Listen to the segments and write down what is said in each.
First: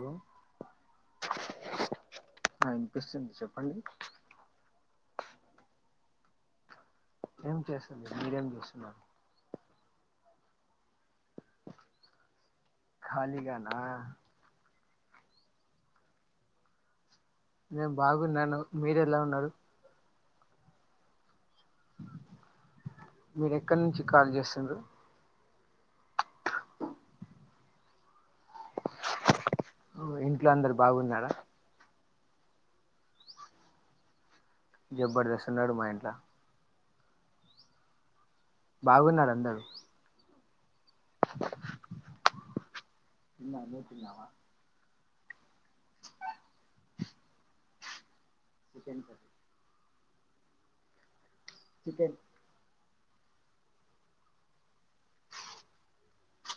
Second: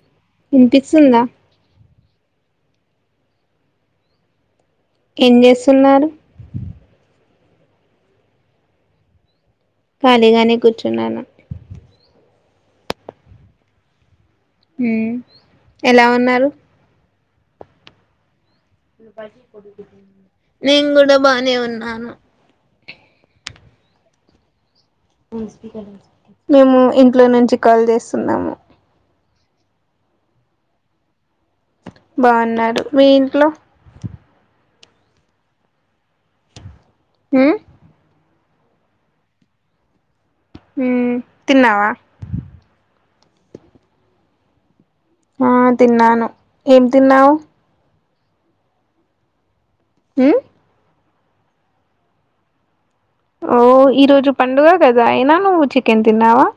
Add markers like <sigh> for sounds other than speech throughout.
hello వినిపిస్తుందా ఆ ఇనిపిస్తుంది చెప్పండి ఏం చేస్తున్నారు ఏం చేస్తున్నారు మీరేం చేస్తున్నారు ఖాళీగానే కూర్చున్నాను ఖాళీగానా ఉ ఎలా ఉన్నారు నేను బాగున్నాను మీరు ఇ ఎలా పటి ఉన్నారు కొడుకు నేను కూడా బానే ఉం న్నాను మీరు ఎక్కనుంచి కాల్ చేస్తున్నారు మేము ఇంట్లో నుంచి కాల్ చేస్తున్నాము ఇంట్లో అందరు బాగున్నారా బాగున్నారు మీ ఇంట్లో జబర్దస్త్ ఉన్నాడు మా ఇంట్లో ఊ.... బాగున్నారు అందరూ హు తిన్నావా మమ్ముతిన్నావా ఆ తిన్నాను ఏం తిన్నావ్ వి హ చికెన్ ఓ ఈరోజు పండుగ కదా అయినా నువ్వు చికెన్ తిన్నావా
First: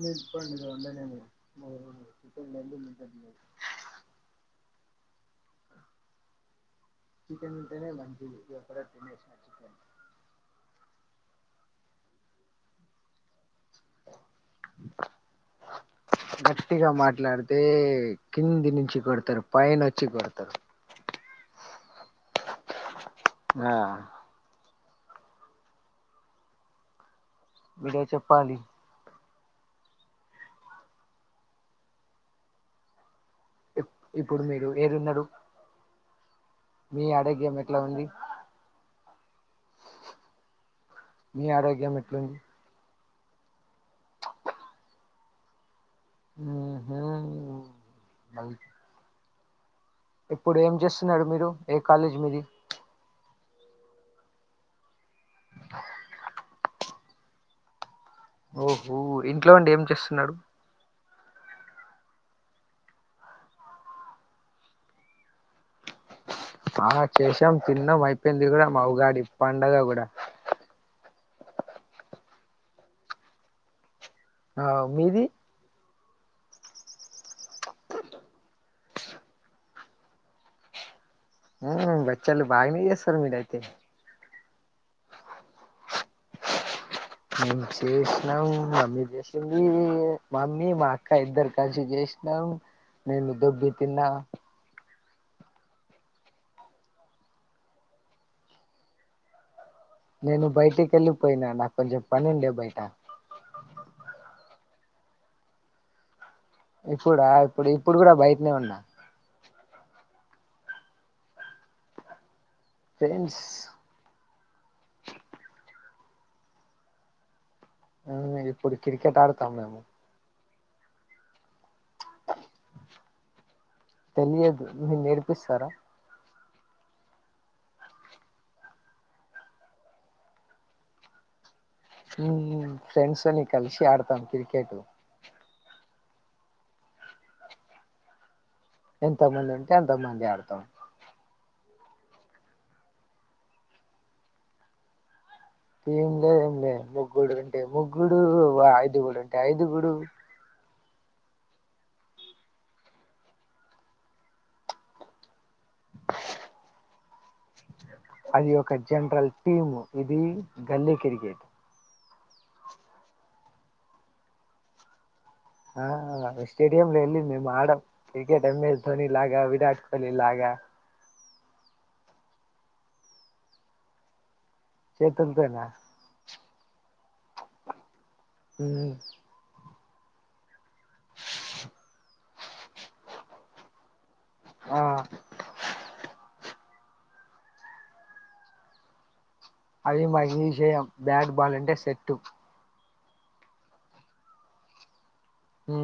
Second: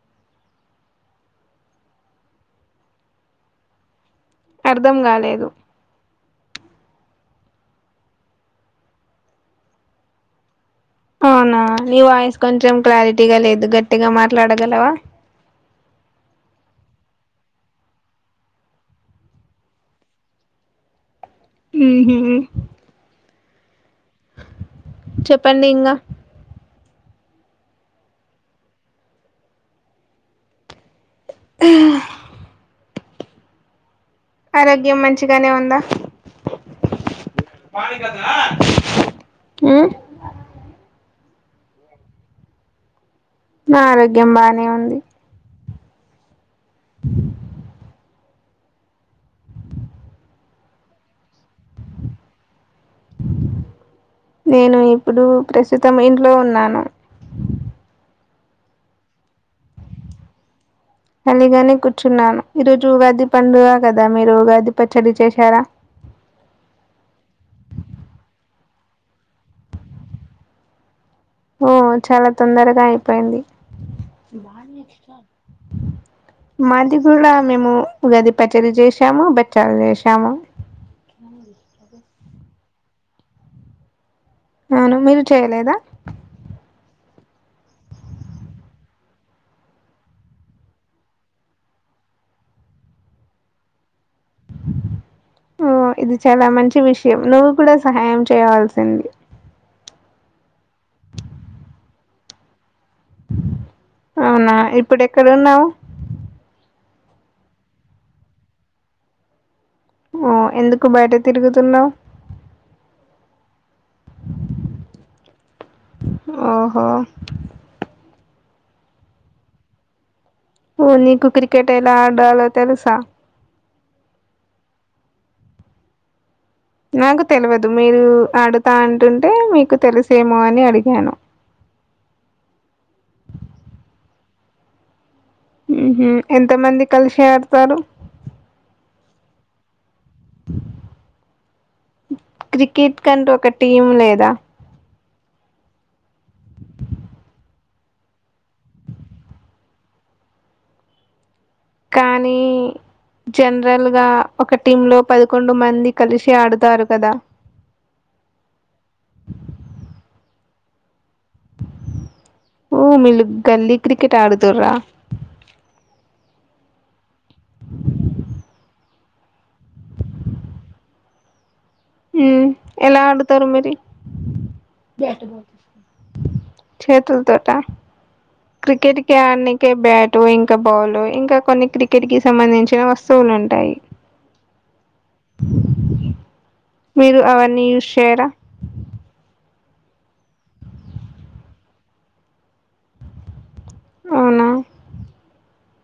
ని పం అనే మ అర్థం కాలేదు చికెన్ అంటెనే మంచిది ఇక్కడెక్కడ అవునా నీ వాయిస్ కొంచెం క్లారిటీగా లేదు అది గట్టిగా మాట్లాడగలవా గట్టిగా మాట్లాడితే కింది నుంచి కొడతారు పైన వచ్చి కొడతారు మ్ హు ఆ చెప్పండి ఇంకా మిరే చెప్పాలి హ్హ్ ఇప్ ఇప్పుడు మీరు ఆరోగ్యం ఏడున్నారు మంచిగానే ఉందా మీ ఆరోగ్యం ఎట్లా ఉంది హు మీ ఆరోగ్యం ఎట్లుంది నా ఆరోగ్యం బానే ఉంది ఉమ్ హు అవ్ ఇప్పుడు ఏం చేస్తున్నాడు మీరు ఏ కాలేజీ మీది నేన ఇప్పుడు ప్రస్తుతం ఇంట్లో ఉన్నాను ఓహో ఇంట్లో అండి ఏం చేస్తున్నారు కాలిగానే కూర్చున్నాను ఈరోజు ఉగాది పండుగ కదా మీరు ఉగాది పచ్చడి చేశారా ఆ చేసాం తిన్నాం అయిపోయింది కూడా మాఉగాది పండగ కూడా ఓ చాలా తొందరగా అయిపోయింది ఆ మీది <inaudible> మాది కూడా మేము ఉగాది పచ్చడి చేసాము బచ్చాలు చేసాము <inaudible> చల్ భాగ న సర మీదయితే అవును మీర్ చేయలేదా మేము చేసినాం మమ్మీ చేసింది మమ్మీ మా అక్క ఇద్దరు కలిసి చేసినాం నేను దొబ్బి తిన్నా ఓ ఇది చాలా మంచి విషయం నువ్వు కూడా సహాయం చేయవల్సింది నేను బయటికి వెళ్ళిపోయినా నాకు కొంచెం పనుండ్య బయట అవునా ఇప్పుడు ఎక్కడ ఉన్నావు ఇప్పుడా ఇప్పుడు కూడా బయటనే ఉన్నా ఓ ఎందుకు బయట తిరుగుతున్నావు్ ఫ్రెండ్స్ ఓహో ఆ ఇప్పుడు క్రికెట్ ఆడతాం మేము నీకు క్రికెట్ ఎలా ఆడాలో తెలుసా తెలియదు మీరు నేర్పిస్తారా నాకు తెల్వదు మీరు అడుతా అంటుంటే మీకు తెలిసేమో అని అడిగాను ఊ ఫ్రెండ్స్ని కలిసి ఆడతాం క్రికెట్ ఊహు ఎంత మంది కలిసి ఆడతారు ఎంత మంది ఉంటే ఎంత మంది ఆడతాం క్రికెట్ కంటే ఒక టీం లేదా టీం లేద్ ఏం లేద్ ముగ్గుడు ఉంటే ముగ్గుడు ఐదుగుడు ఉంటే ఐదుగుడు కానీ జనరల్ గా ఒక టీమ్ లో పదకొండు మంది కలిసి ఆడుతారు కదా అది ఒక జనరల్ టీము ఇది గల్లీ కీర్ కెట్ ఊ మిల్లు గల్లీ క్రికెట్ ఆడుతరా ఆ స్టేడియంమ్ లో ఎల్ ఆడ క్రికెట్ ఎం ఎస్ ధోని లాగా విరాట్ కోహ్లీ లాగా హ్మ్మ్ ఎలా అడుతారు మరి చేతుల్తోన చేతుల తోటా క్రికెట్కి అన్ని ఇంకే బ్యాటు ఇంకా బాల్ ఇంకా కొన్ని క్రికెట్ కి సంబంధించిన వస్తువులు ఉంటాయి ఆ మీరు అవన్నీ యూస్ చేయరా అది మాకు ఈ విషయం బ్యాట్ బాల్ అంటే సెట్టు అవునా హ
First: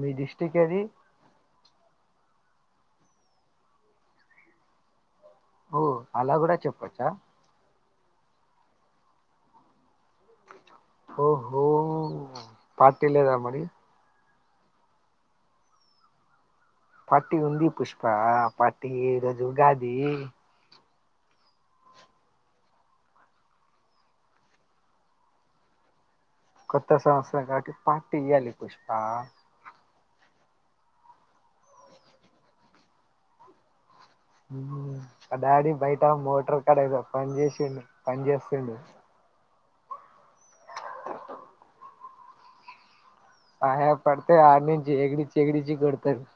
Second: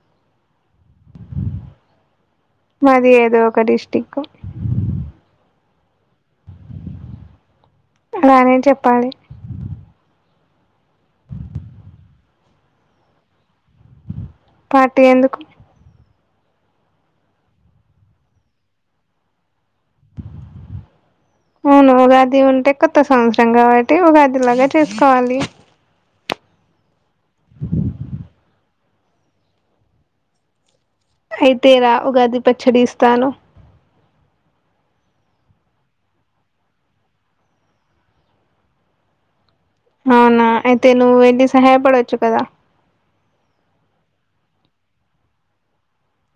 మీ దిష్టికి అది మాది ఏదో ఒక డిస్ట్రిక్ట్ ఓ అలా కూడా చెప్పచ్చా అలానేే చెప్పాలి ఓహ పార్టీ లేదా మరి పార్టీ ఎందుకు పార్టీ ఉంది పుష్ప పార్టీ ఈ రోజు ఉగాది అవును ఉగాది ఉంటే కొత్త సంవత్సరం కాబట్టి ఉగాదిలాగా చేసుకోవాలి కొత్త సంస కాటి పార్టీ ఇల పుష్పా అయితే రా ఉగాది పచ్చడి ఇస్తాను ఆ డాడీ బయట మోటార్ కడద పని చేసిండు పని చేస్తుండు అవునా అయితే నువ్వు ఏంటి సహాయపడవచ్చు కదా ఆహా పడతే ఆడి నుంచి ఏగడి చెగడించి కొడుతుంది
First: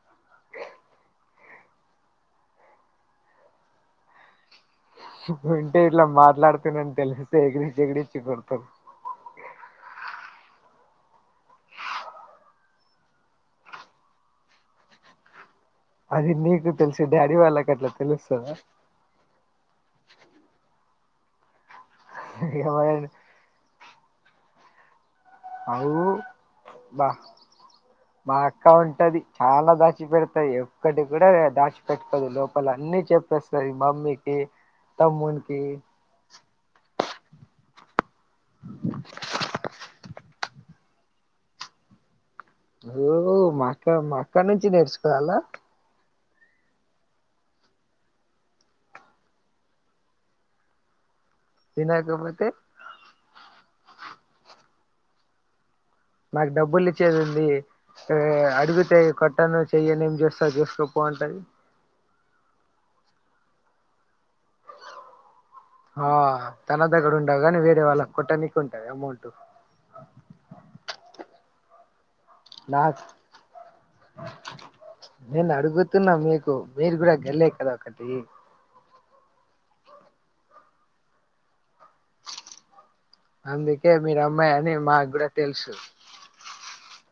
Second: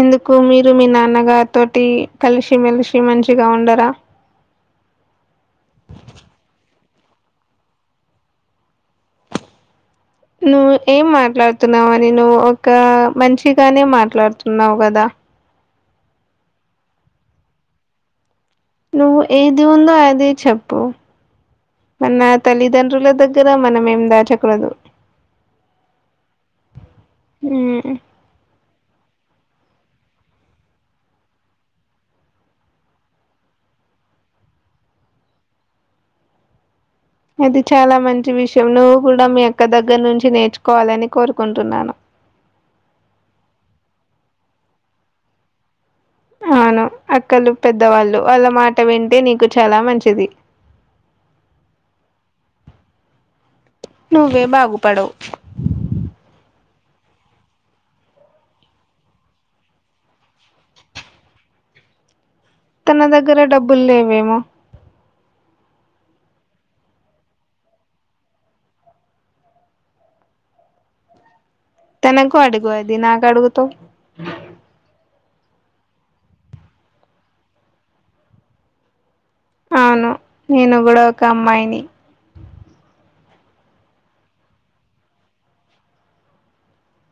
ఎందుకు మీరు మీ నాన్నగ తోటి కలిసిమెెలిసి మంచిగా ఉండరా ఉంటే ఇట్లా మాట్లాడుతునని తెలిస్తే ఎగిడిచ్చ ఎగడిచ్చి కొడతారు నువ్వు ఏం మాట్లాడుతున్నావు అని నువ్వు ఒక మంచిగానే మాట్లాడుతున్నావు కదా అది నీకు తెలుసు డాడీ వాళ్ళకి అట్లా తెలుస్తుందా నువ్వు ఏది ఉందో అది చెప్పు మన తల్లిదండ్రుల దగ్గర మనం అక్కదు అ వాహ్ ఉమ్ బా ఇకా ఉంటది చాలా దాచి పెడతాయి ఎక్కటి కూడా దాచిపెట్టుకోదు లోపల అన్ని చెప్పేస్తారు మమ్మీకి తమ్మునికి అది చాలా మంచి విషయం నువ్వు కూడా మీ యొక్క దగ్గర నుంచి నేర్చుకోవాలని కోరుకుంటున్నాను ఓ మా అక్క మా అక్కడి నుంచి నేర్చుకోవాలా అవును అక్కలు పెద్దవాళ్ళు వాళ్ళ మాట వింటే నీకు చాలా మంచిది వినకపోతే నువ్వే బాగుపడవు మాకు డబ్బులు ఇచ్చేది ఏంది అడుగితే కట్టను చెయ్యను ఏమి చెస్ట్స్తా చేసుకోపో అంటే తన దగ్గర డబ్బులు లేవేమో ఆ తన దగ్గర ఉండవు గానీ వేరే వాళ్ళ కొట్ట నీకు ఉంటాది అమౌంట్ తనకు అడుగుది నాకు అడుగుతో నేను అడుగుతున్నా మీకు మీరు కూడా గెల్లే కదా ఒకటి అవును నేను కూడా ఒక అమ్మాయిని అందుకే మీరు అమ్మాయి అని మాకు కూడా తెలుసు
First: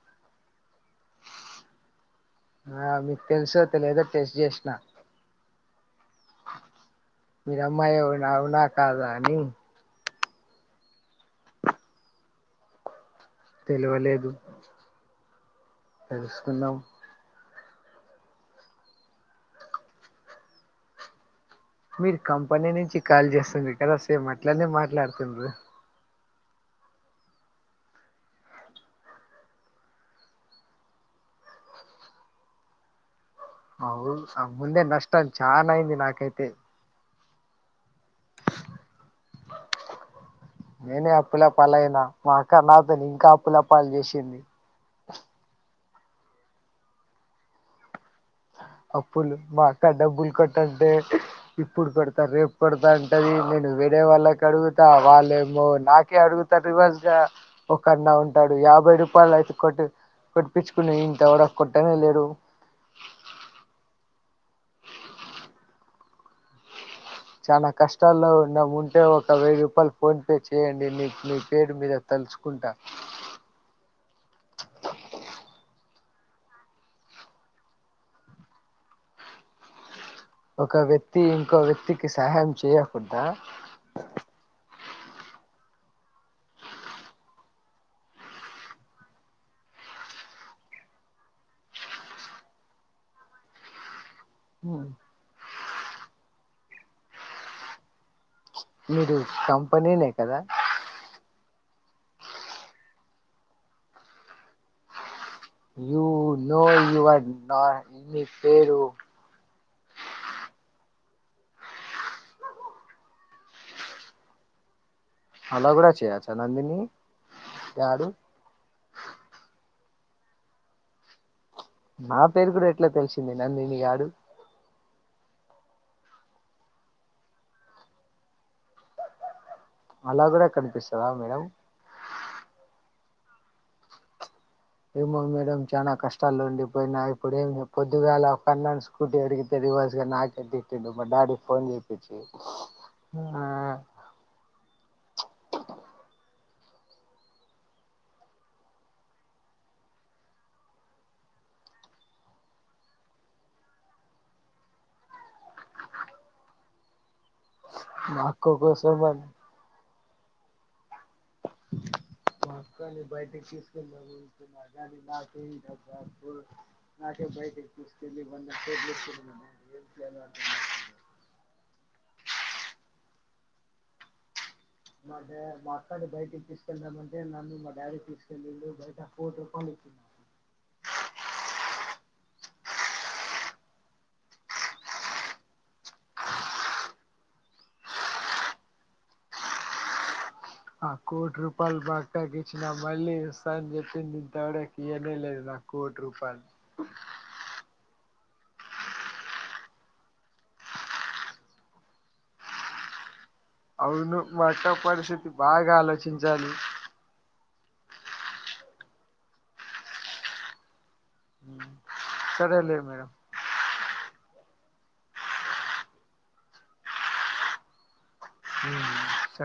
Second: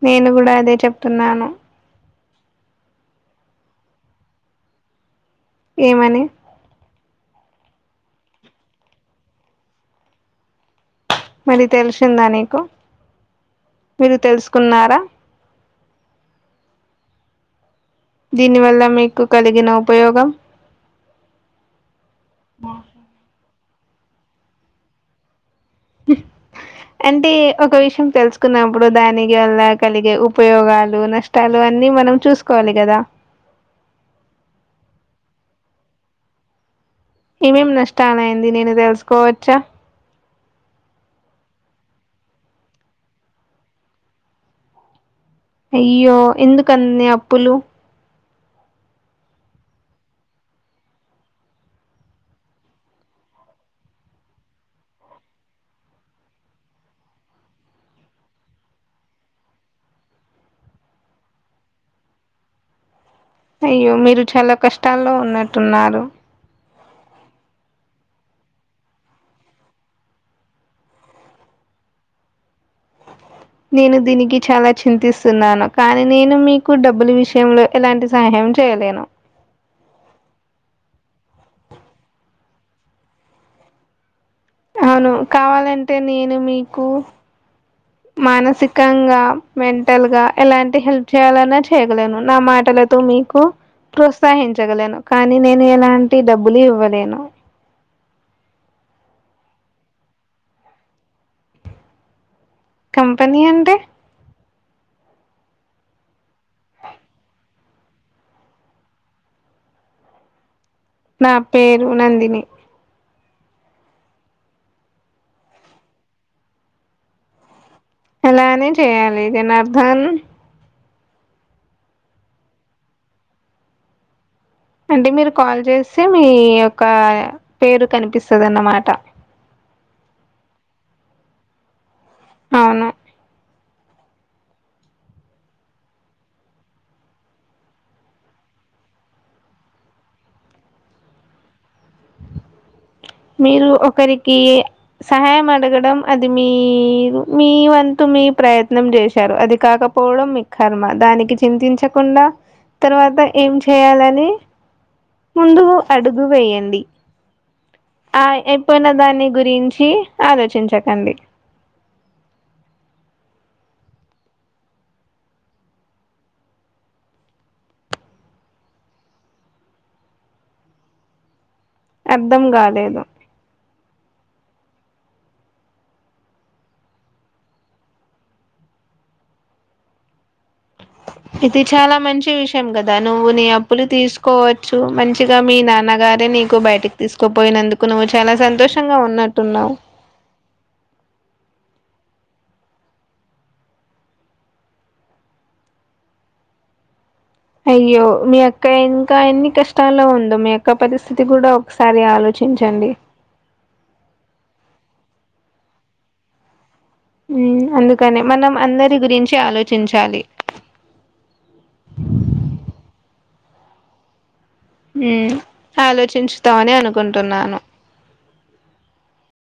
నేను కూడా అదే చెప్తున్నాను ఆ మీకు తెలుస తెలిదా టెస్ట్ చేసిన ఏమని మీర అమ్మాయి ఎవునావునా కాదా అని మరి తెలిసిందా నీకు మీరు తెలుసుకున్నారా తెలుసుకున్నాాం దీని వల్ల మీకు కలిగిన ఉపయోగం మీరు కంపెనీ నుంచి కాల్ చేస్తంది ఎద సే అట్లనే మాట్లాడున్నారు అంటే ఒక విషయం తెలుసుకున్నప్పుడు దానికి వల్ల కలిగే ఉపయోగాలు నష్టాలు అన్ని మనం చూసుకోవాలి కదా అవు ఆ ముందే నష్ట అం చనయింది నా నాకైతే ఏమేం నష్టాలయింది నేను తెలుసుకోవచ్చా నేనే అప్పుల పాలయినా మా అక్క నాతోని ఇంకా అప్పుల పాలు చేసింది అయ్యో ఎందుకు అన్ని అప్పులు అప్పులు మా అక్క డబ్బులు కొట్టంటే ఇప్పుడు కొడతా రేపు కొడతా అంటది నేను వేరే వాళ్ళకి అడుగుతా వాళ్ళేమో నాకే అడుగుతారు రివర్స్ ల ఒకన్నా ఉంటాడు యాభై రూపాయలు అయితే కొట్ కొట్పించుకునే ఇంత కూడా కొట్టనే లేదు అయ్యో మీరు చాలా కష్టాల్లో ఉన్నట్టున్నారు చానా కష్టాల్లో ఉన్నా ఉంటే ఒక వెయ్యి రూపాయలు ఫోన్ పే చేయండి నీ మీ పేరు మీద తలుచుకుంటా నేను దీనికి చాలా చింతిస్తున్నాను కానీ నేను మీకు డబ్బుల విషయంలో ఎలాంటి సహాయం చేయలేను ఒక వ్యక్తి ఇంకో వ్యక్తికి సహాయం చేయకుడద అవును కావాలంటే నేను మీకు మానసికంగా మెంటల్ గా ఎలాంటి హెల్ప్ చేయాలన్నా చేయగలేను నా మాటలతో మీకు ప్రోత్సహించగలను కానీ నేను ఎలాంటి డబ్బులు ఇవ్వలేను మీరు కంపెనీనే కదా కంపెనీ అంటే యూ నో యువర్ నా ఇ పేరు నా పేరు నందిని అలా కూడా చేయొచ్చా నందిని గాడు అలానే చెయాలి జనార్ధన్ <unintelligible> నా పేరు కూడా ఎట్లా తెలిసింది నందినీ గాడు అంటే మీరు కాల్ చేస్తే మీ యొక్క పేరు కనిపిస్తుందిన్నమాట అలా కూడా కనిపిస్తదా మేడం అవును ఏమో మేడం చాలా కష్టాల్లో ఉండిపోయినా ఇప్పుడు ఏం పొద్దుగాల కన్నా స్కూటీ అడిగితే రివర్స్గా నాకే తిట్డు మా డాడీ ఫోన్ చేప్పించి మీరు ఒకరికి సహాయం అడగడం అది మీరు మీ వంతు మీ ప్రయత్నం చేశారు అది కాకపోవడం మీ కర్మ దానికి చింతించకుండా తర్వాత ఏం చేయాలని ముందు అడుగు వేయండి మా ఆ అక్క అయిపోయిన కోసం దాన్ని గురించి ఆలోచించకండి <unintelligible> అర్ధం కాలేదు మా మా అక్కని బయటికి తీసుకెళ్దామంటే నన్ను మా డాడీకి తీసుకెళ్లిండు బయట కోటి రూపాయలు ఇచ్చి ఇది చాలా మంచి విషయం కదా నువ్వు నీ అప్పులు తీసుకోవచ్చు మంచిగా మీ నాన్నగారే నీకు బయటకి తీసుకోపోయినందుకు నువ్వు చాలా సంతోషంగా ఉన్నట్టున్నావు ఆ కోటి రూపాల్ మా అక్కకి ఇచ్చిన మళ్ళీ ఇస్తాను అని చెప్పింది ఇంత వరకు ఇయనే లేదు నా కోటి రూపాల్ అయ్యో మీ అక్క ఇంకా ఎన్ని కష్టాల్లో ఉందో మీ అక్క పరిస్థితి కూడా ఒకసారి ఆలోచించండి అవును మా అక్క పరిస్థితి బాగా ఆలోచించాలి ఉ అందుకని మనం అందరి గురించి ఆలోచించాలి సరే లే మేడం ఉ ఆలోచించుతావని అనుకుంటున్నాను ఉ సరే